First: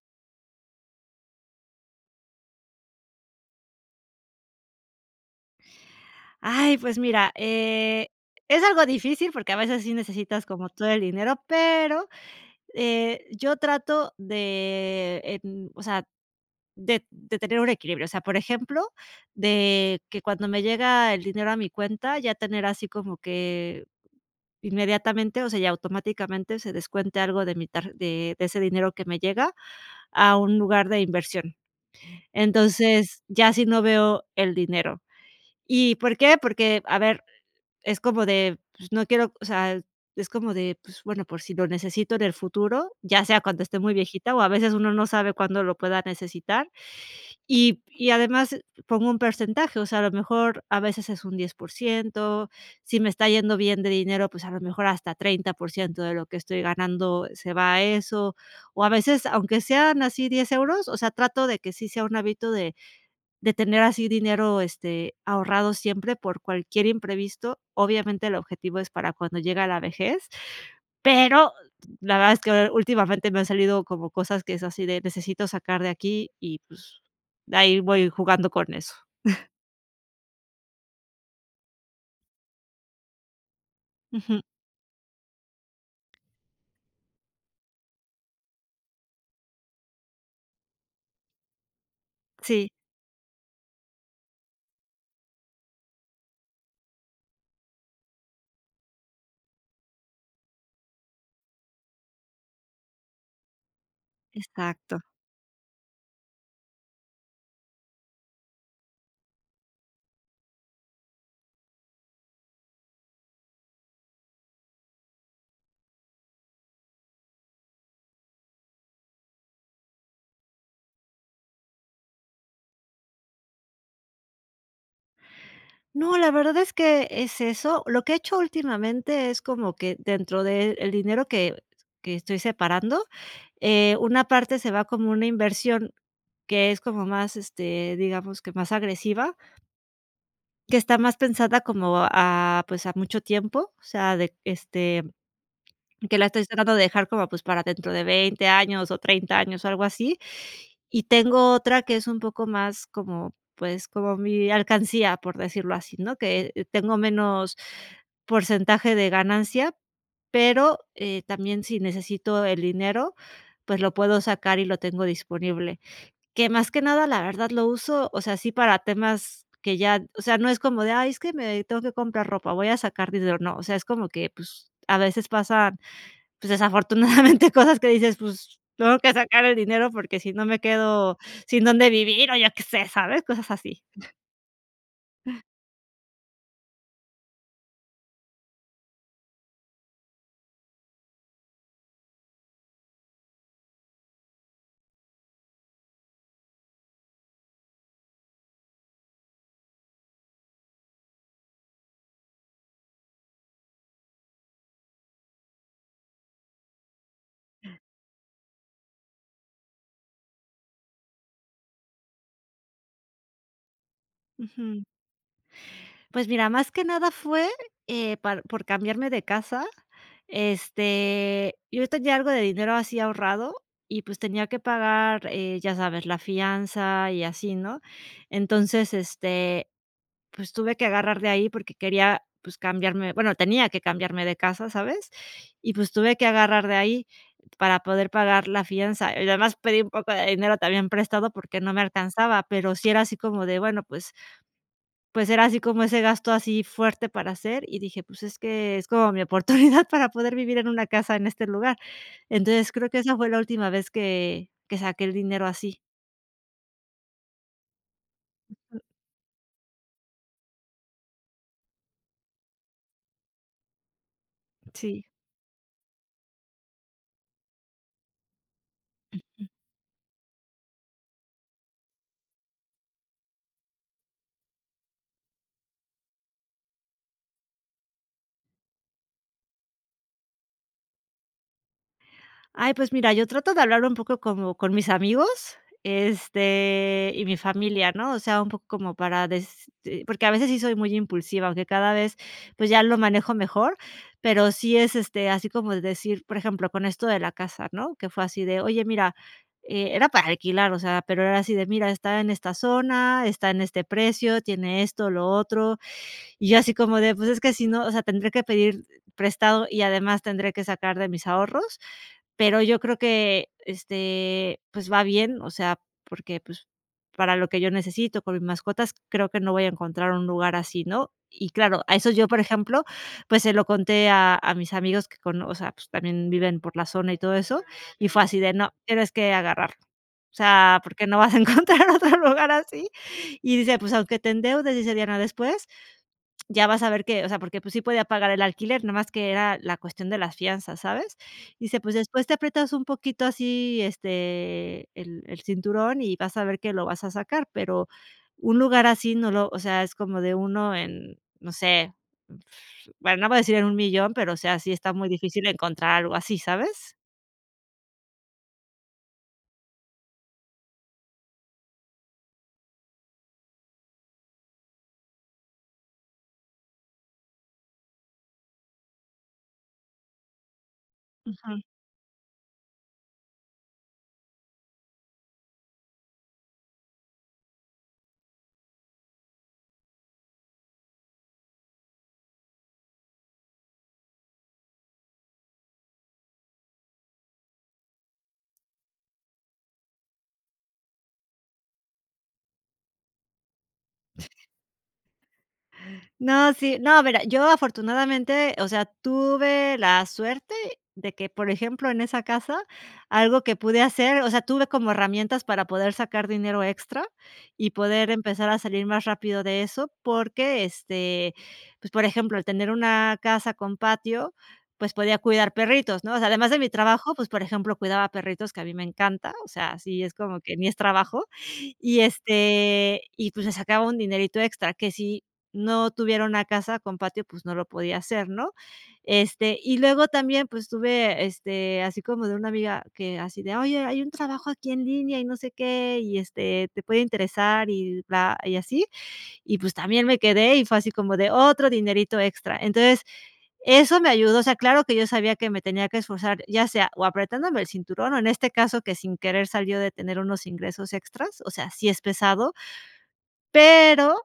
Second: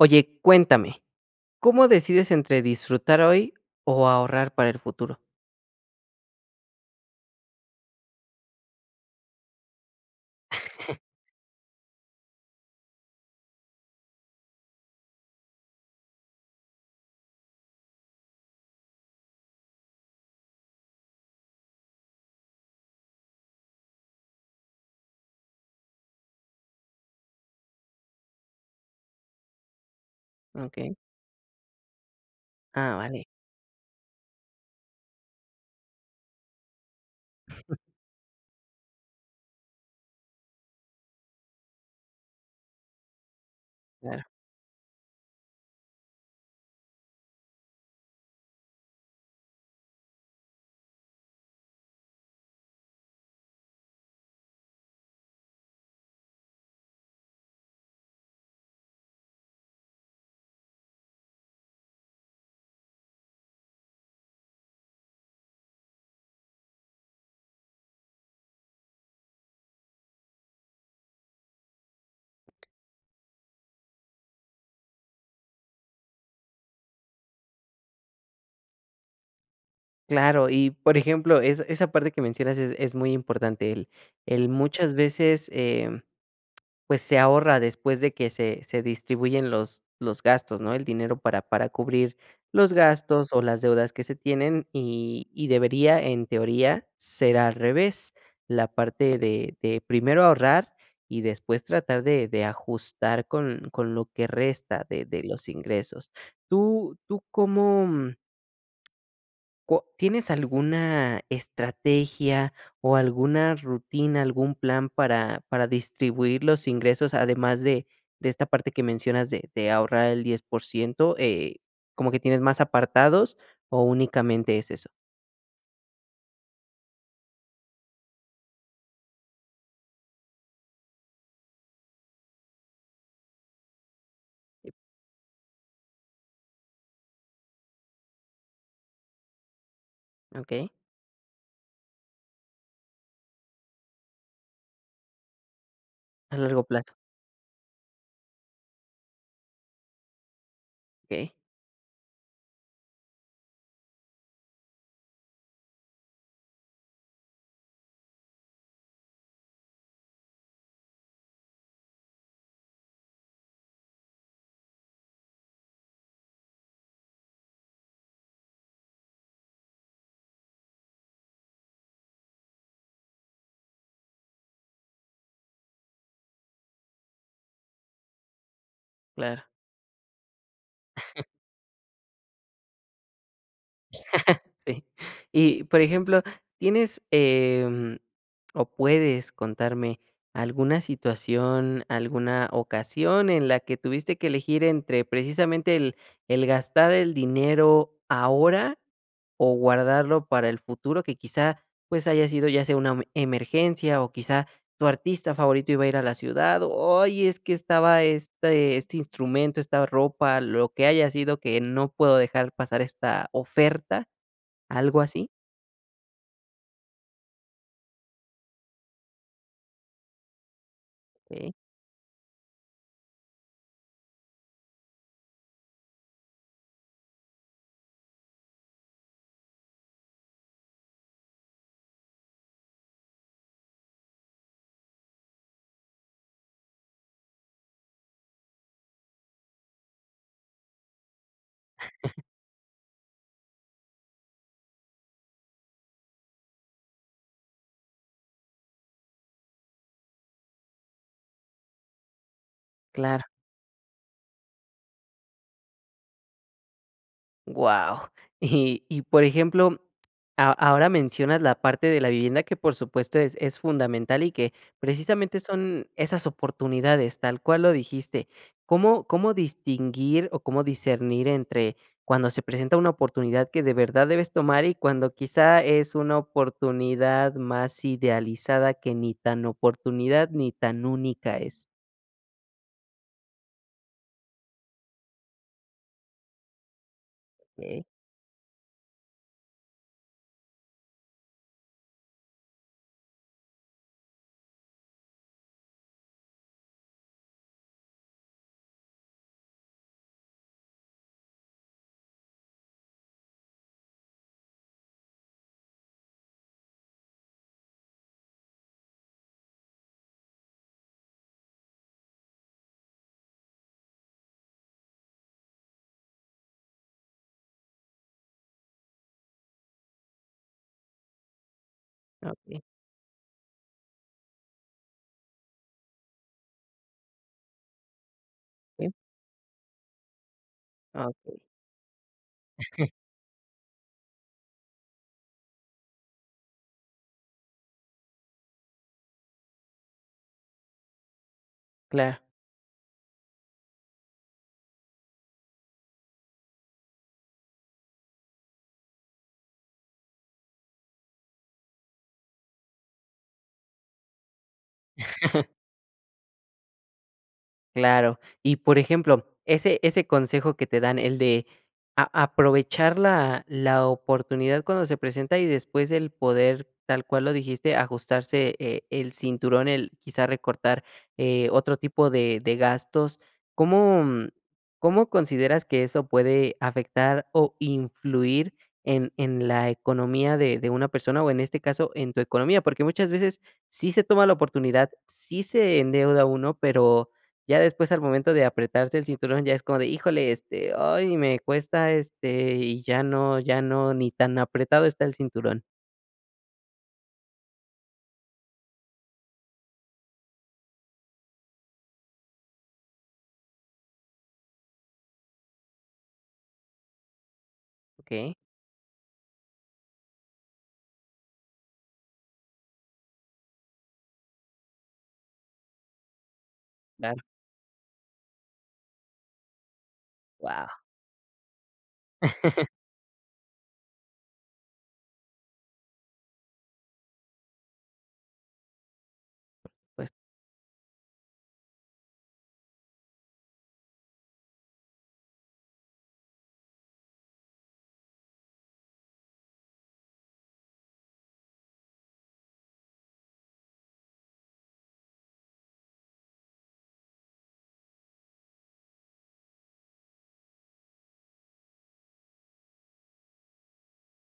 Oye, cuéntame, ¿cómo decides entre disfrutar hoy o ahorrar para el futuro? Ay, pues mira, eh, es algo difícil, porque a veces sí necesitas como todo el dinero, pero, eh yo trato de, em, o sea, de de tener un equilibrio, o sea, por ejemplo, de que cuando me llega el dinero a mi cuenta, ya tener así como que inmediatamente, o sea, y automáticamente se descuente algo de mi tarj de de ese dinero que me llega a un lugar Okey. de inversión. Ah, Entonces, vale. ya así no veo el dinero. Y ¿por qué? Porque a ver, es como de, pues no quiero, o sea, es como de, pues bueno, por si lo necesito en el futuro, ya sea cuando esté muy Claro. viejita o a veces uno no sabe cuándo lo pueda necesitar. Y y además pongo un porcentaje, o sea, a lo mejor a veces es un 10%, si me está yendo bien de dinero, pues a lo mejor hasta 30% de lo que estoy ganando se va a eso, o a veces aunque sean así 10 euros, o sea, trato de que sí sea un hábito de de tener así dinero, este, ahorrado siempre por cualquier imprevisto, obviamente el objetivo es para cuando llega la vejez, pero la verdad es que, eh, últimamente me han salido como cosas que es así de necesito sacar de aquí y pues ahí voy jugando con eso. Claro y, por ejemplo, es esa parte que mencionas es es muy importante, el Ujú. el muchas veces, em, pues se ahorra después de que se se distribuyen los los gastos, ¿no?, el dinero para, para cubrir Sí. los gastos o las deudas que se tienen, y y debería, en teoría, ser al revés la parte de de primero ahorrar y después tratar de de ajustar con con lo que resta Exacto. de de los ingresos. ¿Tú, tú cómo, mm? ¿Cua tienes alguna estrategia o alguna rutina, algún plan para para distribuir los ingresos, además de de esta parte que mencionas de de ahorrar el 10%, eh, como que tienes más apartados o únicamente es eso? No, la verdad es que es eso. Lo que he hecho últimamente es como que, dentro de el dinero que que estoy separando, eh, una parte se va como una inversión que es como más, este, digamos, que más agresiva. Okey. Que está más pensada como, ah, pues, a mucho tiempo o sea, de este, que la A estoy largo tratando de plazo. dejar como, pues, para dentro de 20 años o 30 años, algo así. Y Okey. tengo otra que es un poco más como, pues, como mi alcancía, por decirlo así, ¿no?, que tengo menos porcentaje de ganancia, pero, eh, también si necesito el dinero, pues lo puedo sacar y lo tengo disponible. Que más que nada, la verdad, lo uso, o sea, sí para temas que ya, o sea, no es como de: "Ay es que me tengo que comprar ropa, voy a sacar dinero, no, o sea, es como que, pues, a veces pasan, pues, desafortunadamente cosas que dices: "Pues, tengo que sacar Claro. el dinero porque si no me quedo sin donde vivir", o yo qué sé, ¿sabes? Cosas así. Sí y por ejemplo tienes, em, o puedes contarme alguna situación, alguna ocasión en la que tuviste que elegir entre precisamente el el gastar el dinero ahora o guardarlo para el futuro que quizá pues haya sido ya sea una em emergencia o quizá tu artista favorito iba a ir a la ciudad. Ay es que estaba este este instrumento, esta ropa, lo que haya sido que no puedo dejar pasar esta oferta, Ujú. ¿algo así? Pues mira, más que nada fue, eh, par por cambiarme de casa, Sí. este, yo tenía algo de dinero así ahorrado y pues tenía que pagar, eh, ya sabes, la fianza y así, ¿no? Entonces, este, pues tuve que agarrar de ahí porque quería, pues, cambiarme, bueno, tenía que cambiarme de casa, ¿sabes? Y pues tuve que agarrar de ahí para poder pagar la fianza y, además, pedí un poco de dinero también prestado porque no me alcanzaba. Pero sí era así como de, bueno, pues. Pues era así como ese gasto así fuerte para hacer. Y dije, pues es que es como mi oportunidad para poder vivir en una casa en este lugar. Entonces creo que esa Claro. fue la última vez que, que saqué el dinero así. Guau, Ujú. y y por ejemplo, a ahora mencionas la parte de la vivienda que por supuesto es es fundamental y que, Sí. precisamente son esas oportunidades, tal cual lo dijiste. ¿Cómo cómo Ujú. distinguir o cómo discernir entre cuando se presenta una oportunidad que de verdad debes tomar y cuando quizá es una oportunidad más idealizada que ni tan oportunidad ni tan única es? Ay, pues mira, yo trato de hablarlo un poco como con mis amigos, este, y mi Okey. familia, ¿no? o sea, un poco como para, des te porque a veces sí soy muy impulsiva, aunque cada vez, pues ya lo manejo mejor, pero sí es, este, así como de decir, por ejemplo, con esto de la casa, ¿no?, que fue así de, "Oye, mira", eh era para alquilar, o sea, pero era así de, "Mira, está en esta zona, está en este precio, tiene esto, lo otro", y yo así como de, "Pues es que si no, o sea, tendré que pedir prestado y además tendré que sacar de mis ahorros, pero yo creo que, este, pues va bien, o sea, porque, pues para lo que yo necesito con mis mascotas, creo que no voy a encontrar un lugar así", ¿no?, y claro, a eso yo, Ah, por okey. ejemplo, pues se lo conté a a mis amigos que con o sea, pues también viven por la zona y todo eso, y fue así de "No, Sí. tienes que agarrarlo, o sea, porque no vas Okey. a encontrar otro lugar así" y dice, "Pues aunque te endeudes, dice Diana, después, ya vas a ver qué", o sea, porque pues sí podía pagar el alquiler, nomás que era la cuestión de las fianzas, ¿sabes?, dice, "Pues Claro. después te aprietas un poquito así, este, el el cinturón y vas a ver que lo vas a sacar", pero un lugar así no lo o sea, es como de 1 en, no sé, f bueno, no voy a decir en un millón, pero o sea, sí está muy difícil encontrar algo así, ¿sabes? Claro y por ejemplo, ese ese consejo que te dan, el de a aprovechar la la oportunidad cuando se presenta y después el poder, tal cual lo dijiste, ajustarse e el cinturón, el quizá recortar, eh, Ujú. otro tipo de de gastos. ¿Cómo, mm, cómo consideras que eso puede afectar o influir en en la economía de de una persona o en este caso en tu economía? Porque muchas veces sí se toma la oportunidad, sí se endeuda uno, pero ya después al momento de apretarse el cinturón ya es como de: "Híjole este, ay, me cuesta este y ya no ya no ni tan apretado está el cinturón". No, sí, no, mira, yo afortunadamente, o sea, tuve la suerte de que, por ejemplo, en esa casa, algo que pude hacer, o sea, tuve como herramientas para poder sacar dinero extra y poder Okey. empezar a salir más rápido de eso, porque, este, pues, por ejemplo, el tener una casa con patio, pues podía cuidar perritos, ¿no? O sea, además de mi trabajo, Claro. pues, por ejemplo, cuidaba perritos que a mí me encanta, o sea, así es como que ni es Guau. trabajo y, este, y, pues, se sacaba un dinerito extra, que si no tuviera una casa con patio, pues no lo podía hacer, ¿no? Este, Por y luego supuesto. también, pues, tuve, este, así como de una amiga que así de: "Oye, hay un trabajo aquí en línea y no sé qué y este, te puede interesar y bla y así". Y pues también me quedé y fue así como de otro dinerito extra. Entonces eso me ayudó, o sea, claro que yo sabía que me tenía que esforzar, ya sea o apretándome el cinturón, o en este caso que sin querer salió de tener unos ingresos extras, o sea, sí es pesado. Pero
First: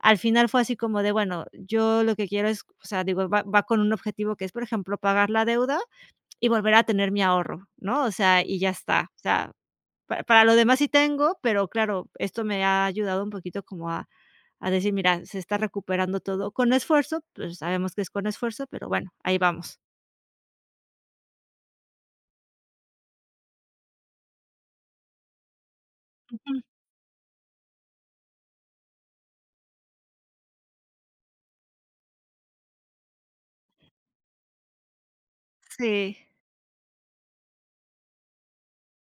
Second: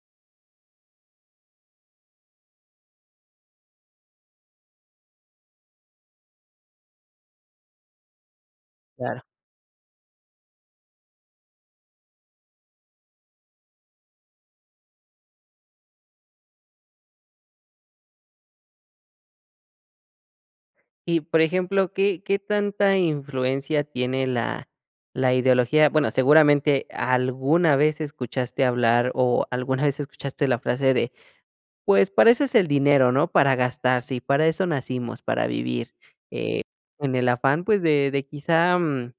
al final fue así como de, bueno, yo lo que quiero es, o sea, digo, va va con un objetivo que es, por ejemplo, pagar la deuda y volver a tener mi ahorro, ¿no? O sea, y ya está. O Claro. sea, para para lo demás sí tengo, pero claro, esto me ha ayudado un poquito como a, a decir: "Mira, se está recuperando todo con esfuerzo, pues sabemos que es con esfuerzo, pero bueno, ahí vamos. Y por ejemplo, ¿qué qué tanta influencia tiene la la ideología? Bueno, Ujú. seguramente alguna vez escuchaste hablar o alguna vez escuchaste la frase de, pues, para eso es el dinero, ¿no? Para gastarse, y para eso nacimos, para vivir, Sí. eh, en el afán, pues, de de quizá, mm,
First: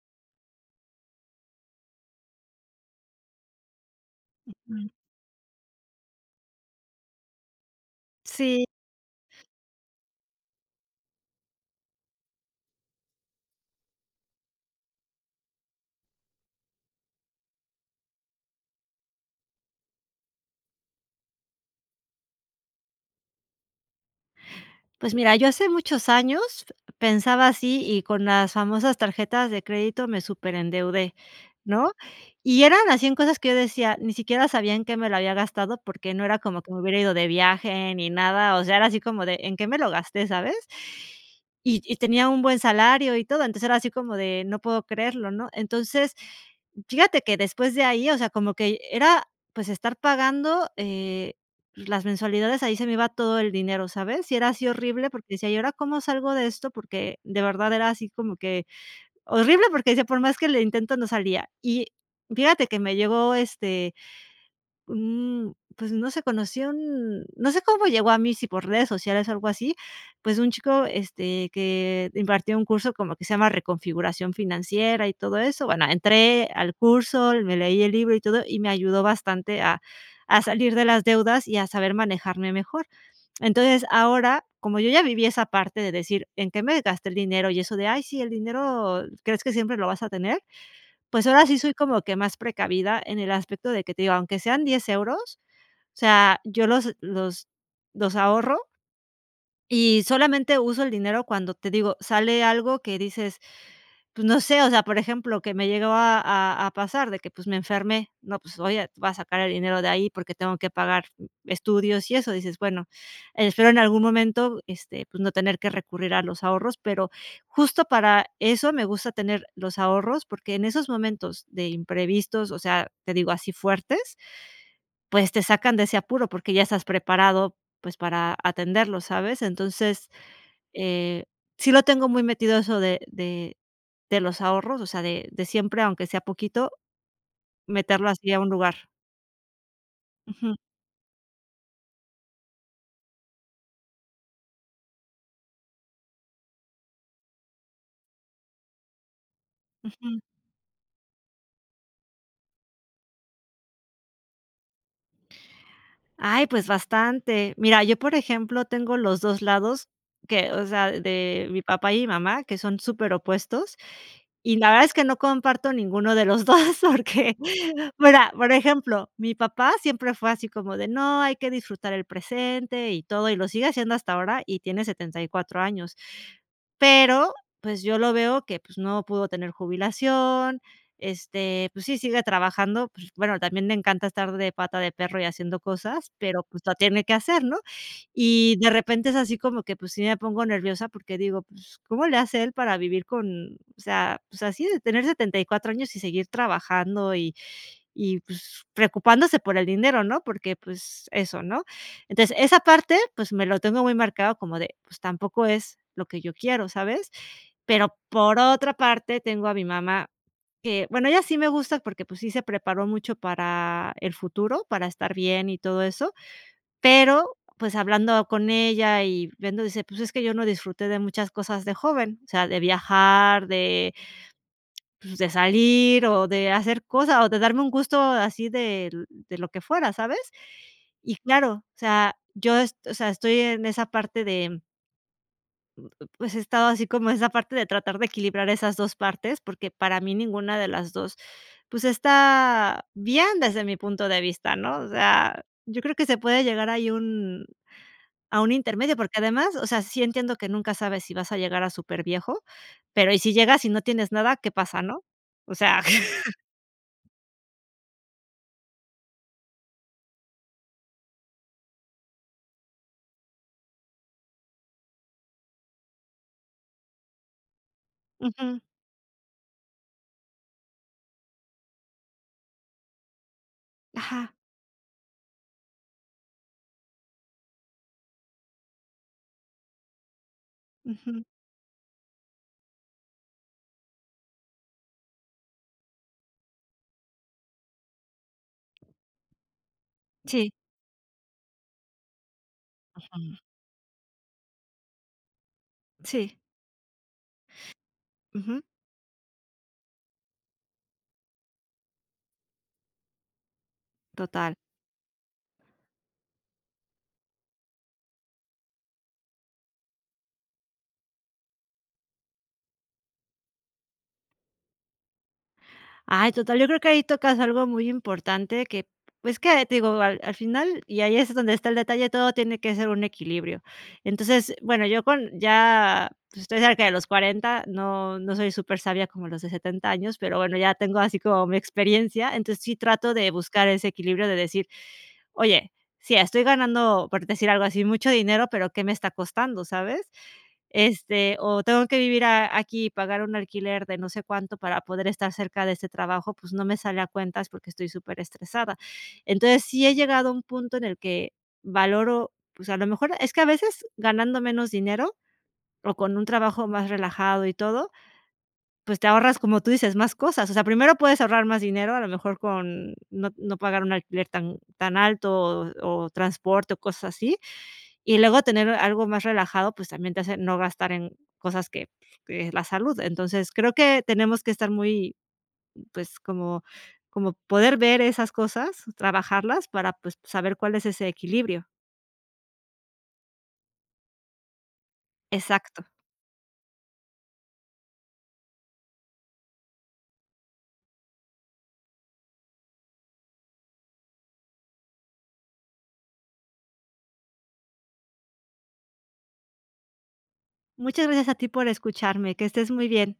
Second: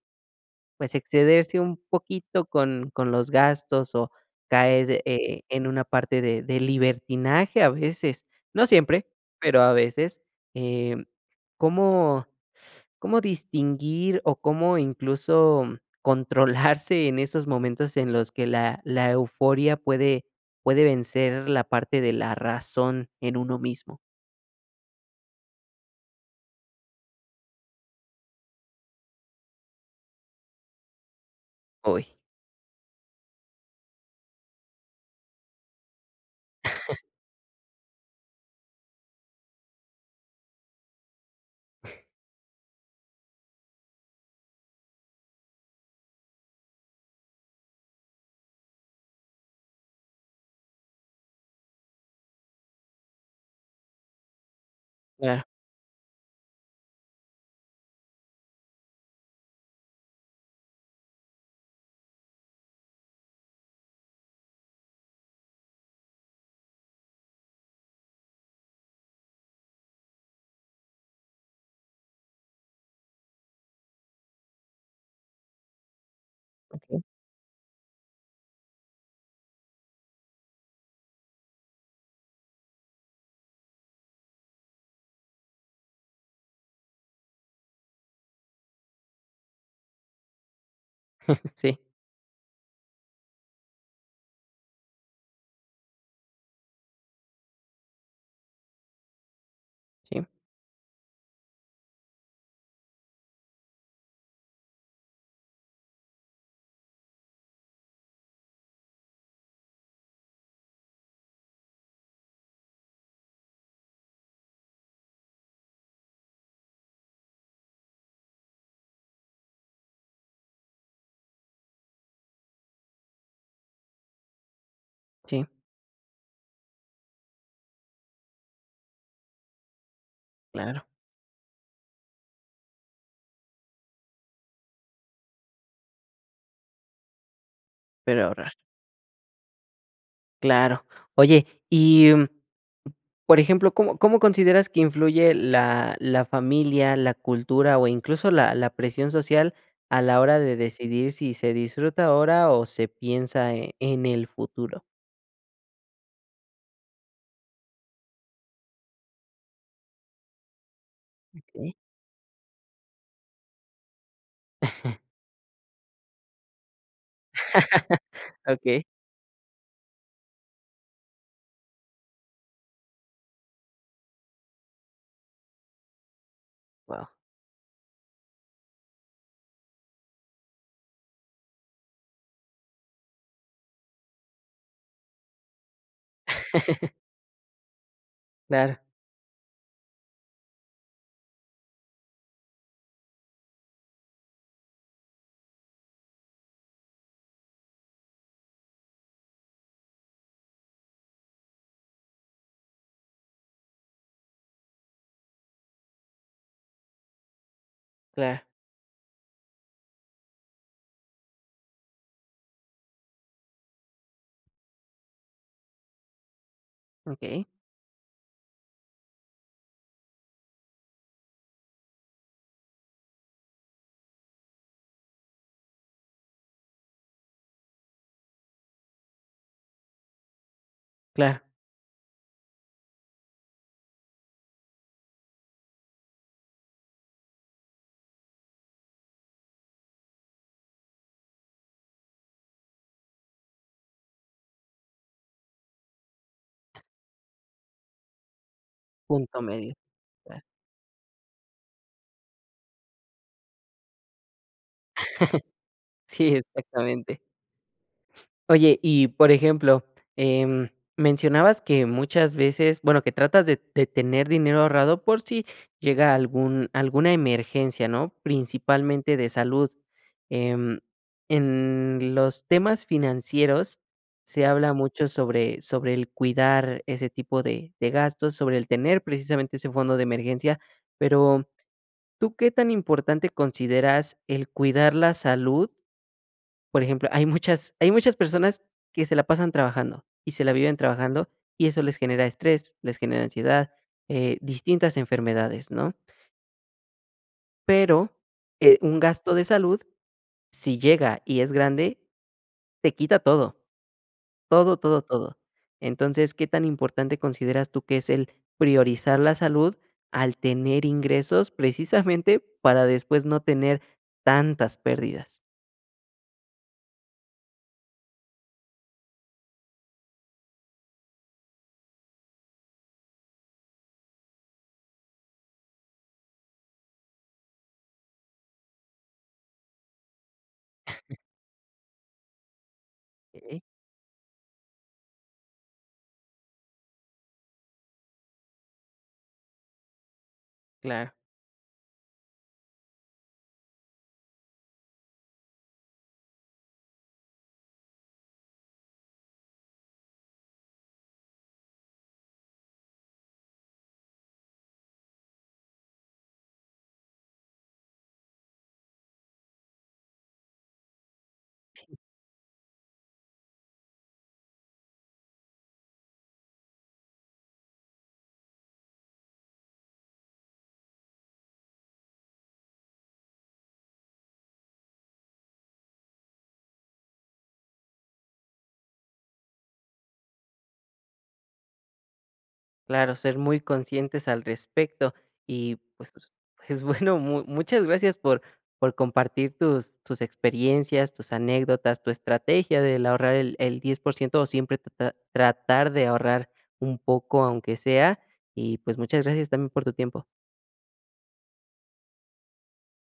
pues, excederse un poquito con con los gastos o Ujú. caer, eh, en una parte de de libertinaje a veces, Sí. no siempre, pero a veces, em, ¿cómo cómo distinguir o cómo incluso controlarse en esos momentos en los que la la euforia puede puede vencer la parte de la razón en uno mismo? Pues mira, yo hace muchos años pensaba así y con las famosas tarjetas de crédito me superendeudé, ¿no? Uy. Y eran así en cosas que yo decía, ni siquiera sabía en qué me lo había gastado porque no era como que me hubiera ido de viaje ni nada, o sea, era así como de, ¿en qué me lo gasté?, ¿sabes? Y y tenía un buen salario y todo, entonces era así como de no puedo creerlo, ¿no? Entonces, fíjate que después de ahí, o sea, como que era, pues estar pagando, eh, las mensualidades, ahí se me iba todo el dinero, ¿sabes? Y era así horrible, porque Claro. decía, ¿y ahora cómo salgo de esto? Porque de verdad era así como que horrible, porque decía, por más que le intento no salía, y fíjate que me llegó, este, un pues no sé, conocí un, no sé cómo llegó a mí, sí por redes sociales o algo así, pues un chico, este, que impartió un curso como que se llama Reconfiguración Financiera y todo eso, bueno, entré al Okey. curso, me leí el libro y todo, y me ayudó bastante a a salir de las deudas y a saber manejarme mejor. Entonces, ahora, como yo ya viví esa parte de decir: "En qué me gasté el dinero" y eso de: "Ay, sí, el dinero crees que siempre lo vas a tener, pues ahora sí soy Sí. como que más precavida en el aspecto de que te digo, aunque sean 10 euros, o sea, yo los los los ahorro. Y Sí. solamente uso el dinero cuando te digo, sale algo que dices, pues no sé, o sea, por ejemplo, que me llegó a a a pasar de que, pues me enfermé, no, pues voy a voy a sacar el dinero de ahí porque tengo que pagar estudios y eso, dices: "Bueno, espero en algún momento, este, pues no tener que recurrir a los ahorros, pero justo para eso me gusta tener los ahorros, porque en esos momentos de imprevistos, o sea, te digo así fuertes, pues te Sí. sacan de ese apuro porque ya estás preparado, pues para atenderlos, ¿sabes? Entonces, Claro. eh, sí lo tengo muy metido eso de de de los ahorros, o sea, de de siempre aunque sea poquito, meterlo Pero así a un ahorrar. lugar. Ujú. Claro, oye y por ejemplo, ¿cómo cómo consideras que influye la la familia, la cultura o incluso la la presión social a la Ujú. hora de decidir si se disfruta ahora o se piensa e en el futuro? Ay, pues, bastante. Mira, yo, por ejemplo, tengo los 2 lados que o sea, de mi Okey. papá y mi mamá, que son superopuestos, y la verdad es que no comparto ninguno de los 2, porque, mira, por Okey. ejemplo, mi papá siempre fue así como de: "No, hay que disfrutar el presente y todo", y lo sigue haciendo hasta ahora, y tiene 74 años, Wao. pero, pues, yo lo veo que, pues, no pudo tener jubilación, este, pues, sí, sigue trabajando, pues, bueno, también le encanta estar de pata de perro y haciendo cosas, pero pues lo tiene que hacer, ¿no?, y de Claro. repente es así como que, pues sí me pongo nerviosa porque digo: "Pues, ¿cómo le hace él para vivir con o sea, pues así de tener 74 años y seguir trabajando y y pues preocupándose por el dinero", ¿no?, porque pues eso, ¿no? Entonces esa parte, pues me lo tengo muy marcado como de, pues tampoco es lo que yo quiero, ¿sabes?, pero por Claro. otra parte tengo a mi mamá que bueno, ella sí me gusta porque, pues, sí se preparó mucho para el futuro, para estar bien y todo eso, pero, Okey. pues, hablando con ella y viendo, dice: "Pues, es que yo no disfruté de muchas cosas de joven, o sea, de viajar, de pues, de salir o de hacer cosas o de darme un gusto así de l de lo que fuera", ¿sabes? Y Claro. claro, o sea, yo es o sea, estoy en esa parte de. Mm, pues he estado así como esa parte de tratar de equilibrar esas 2 partes, porque para mí ninguna de las 2, pues está bien desde mi punto de vista, ¿no?, o sea, yo creo que se puede llegar ahí a un a un intermedio, porque Punto además, o medio, sea, sí entiendo claro. que nunca sabes si vas a llegar a superviejo, pero y si llegas y no tienes nada, ¿qué pasa, no?, o sea. Sí, exactamente. Oye y, por ejemplo, em, mencionabas que muchas veces bueno, que tratas de de tener dinero ahorrado por si llega algún alguna emergencia, ¿no?, Ujú. principalmente de salud. Em, en los temas financieros Ajá. se habla mucho sobre sobre el cuidar ese tipo de de gastos, sobre el tener precisamente ese fondo de emergencia, Ujú. pero, ¿tú qué tan importante consideras el cuidar la salud. Por ejemplo, hay muchas hay muchas personas que se la pasan trabajando y se Sí. la viven trabajando y eso les genera estrés, les genera Ujú. ansiedad, eh, distintas enfermedades, ¿no? Sí. Pero, Ujú. eh, un gasto de salud, si llega y es grande, te quita todo, Total. todo, todo, todo. Entonces, ¿qué tan importante consideras tú que es el priorizar la salud al tener ingresos precisamente para después no tener tantas pérdidas? Ay, total, yo creo que ahí tocas algo muy importante que pues es que, te digo, al al final y ahí es donde está el detalle, todo tiene que ser un equilibrio. Entonces, bueno, yo con ya, pues, estoy cerca de los 40, no no soy supersabia como los de 70 años, pero bueno, ya tengo así como mi experiencia, entonces, sí trato de Okey. buscar ese equilibrio de decir: "Oye, sí, estoy ganando, por decir algo así, mucho dinero, pero qué me está costando", ¿sabes?, Claro. este, o tengo que vivir a aquí y pagar un alquiler de no sé cuánto para poder estar cerca de este trabajo, pues no me sale a cuentas porque estoy superestresada, entonces, sí he llegado a un punto en el que valoro, pues a lo mejor es que a veces ganando menos dinero o con un trabajo más relajado y todo, pues te ahorras, como tú dices, más cosas, o sea, primero puedes ahorrar más dinero, a lo mejor con no no pagar un alquiler tan tan alto o o transporte o cosas así, y luego tener algo más relajado, pues también te hace no gastar en cosas que que la salud, entonces, creo que tenemos que estar muy pues como como poder ver esas cosas, trabajarlas para pues, saber cuál es ese equilibrio. Claro, ser muy conscientes al respecto y Exacto. pues [unintelligible] pues bueno mu muchas gracias por por compartir tus tus experiencias, tus anécdotas, tu estrategia del ahorrar el el 10 por ciento o siempre tatrar tratar de ahorrar un poco aunque sea y, pues muchas gracias también por tu tiempo. Muchas gracias a ti por escucharme, que estés muy bien.